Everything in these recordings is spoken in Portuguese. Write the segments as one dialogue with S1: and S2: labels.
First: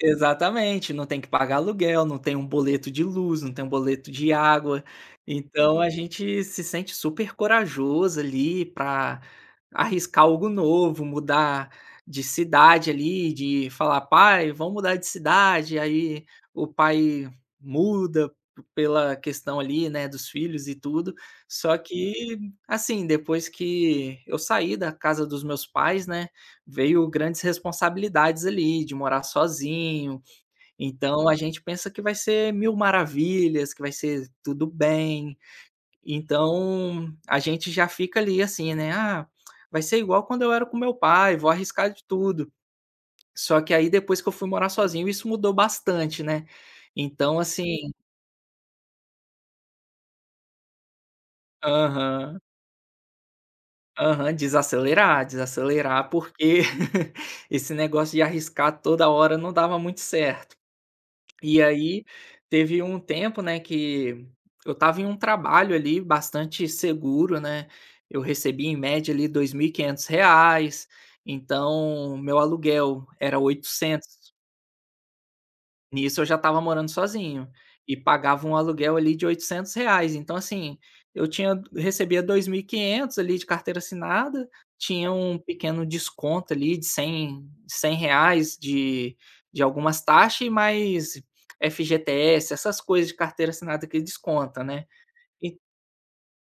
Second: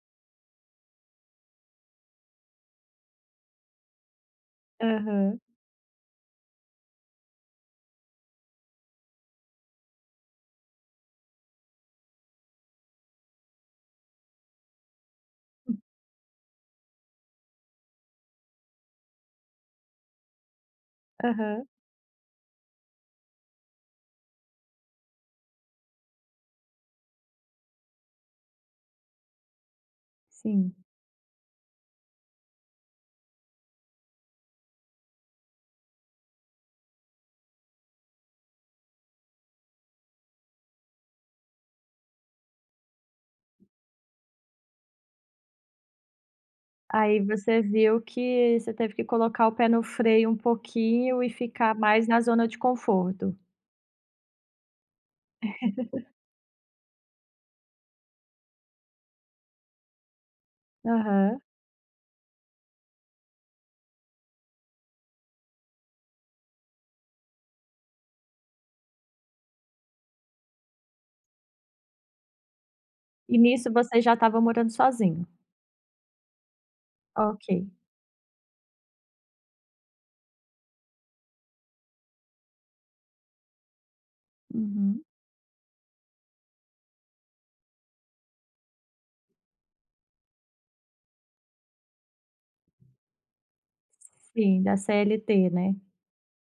S1: Exatamente. Não tem que pagar aluguel, não tem um boleto de luz, não tem um boleto de água.
S2: Aham.
S1: Então, a gente se sente super corajoso ali pra arriscar algo novo, mudar de cidade ali, de falar: "Pai, vamos mudar de cidade?" Aí o pai muda pela questão ali, né, dos filhos e tudo.
S2: Aham
S1: Só que assim, depois que eu saí da casa dos meus pais, né, veio grandes responsabilidades ali de morar sozinho.
S2: Sim.
S1: Então, a gente pensa que vai ser mil maravilhas, que vai ser tudo bem. Então, a gente já fica ali, assim, né: "Ah, vai ser igual quando eu era com o meu pai. Vou arriscar de tudo." Só que aí, depois, que eu fui morar sozinho isso mudou bastante, né.
S2: Aí,
S1: Então,
S2: você
S1: assim
S2: viu que você teve que colocar o pé no freio um pouquinho e ficar mais na
S1: Aham.
S2: zona de conforto.
S1: Aham. Desacelerar, desacelerar, porque esse negócio de arriscar toda hora não dava muito certo.
S2: Aham.
S1: E aí, teve um tempo, né, que eu estava em um trabalho ali bastante seguro, né. Eu recebia em média, ali, R$2500. Então, meu aluguel
S2: E
S1: era
S2: nisso, você já
S1: R$800
S2: estava morando sozinho?
S1: Nisso eu já estava morando sozinho,
S2: Ok.
S1: e pagava um aluguel ali de R$800. Então, assim, eu tinha recebia R$2.500 ali de carteira assinada,
S2: Uhum.
S1: tinha um pequeno desconto ali de cem cem reais de de algumas taxas e mais FGTS, essas coisas de carteira assinada que descontam,
S2: Sim, da
S1: né.
S2: CLT,
S1: E
S2: né?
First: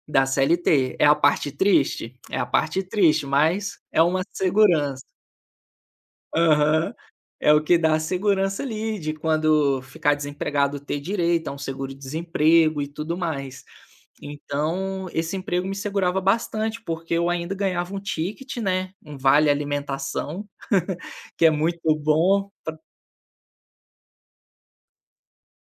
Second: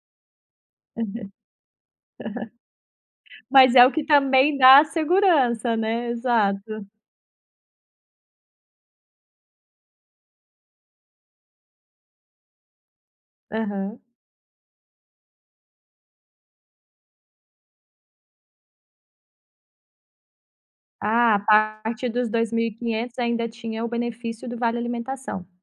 S1: Da CLT. É a parte triste, é a parte triste,
S2: Mas
S1: mas
S2: é o
S1: é
S2: que
S1: uma
S2: também dá
S1: segurança.
S2: segurança, né? Exato.
S1: Aham. É o que dá segurança ali de quando ficar desempregado, ter direito a um seguro desemprego e tudo mais.
S2: Aham.
S1: Então, esse emprego me segurava bastante porque eu ainda ganhava um ticket, né, um vale alimentação,
S2: Ah,
S1: que é
S2: tá. A
S1: muito
S2: partir dos
S1: bom
S2: dois mil e
S1: para
S2: quinhentos ainda tinha o benefício do vale alimentação.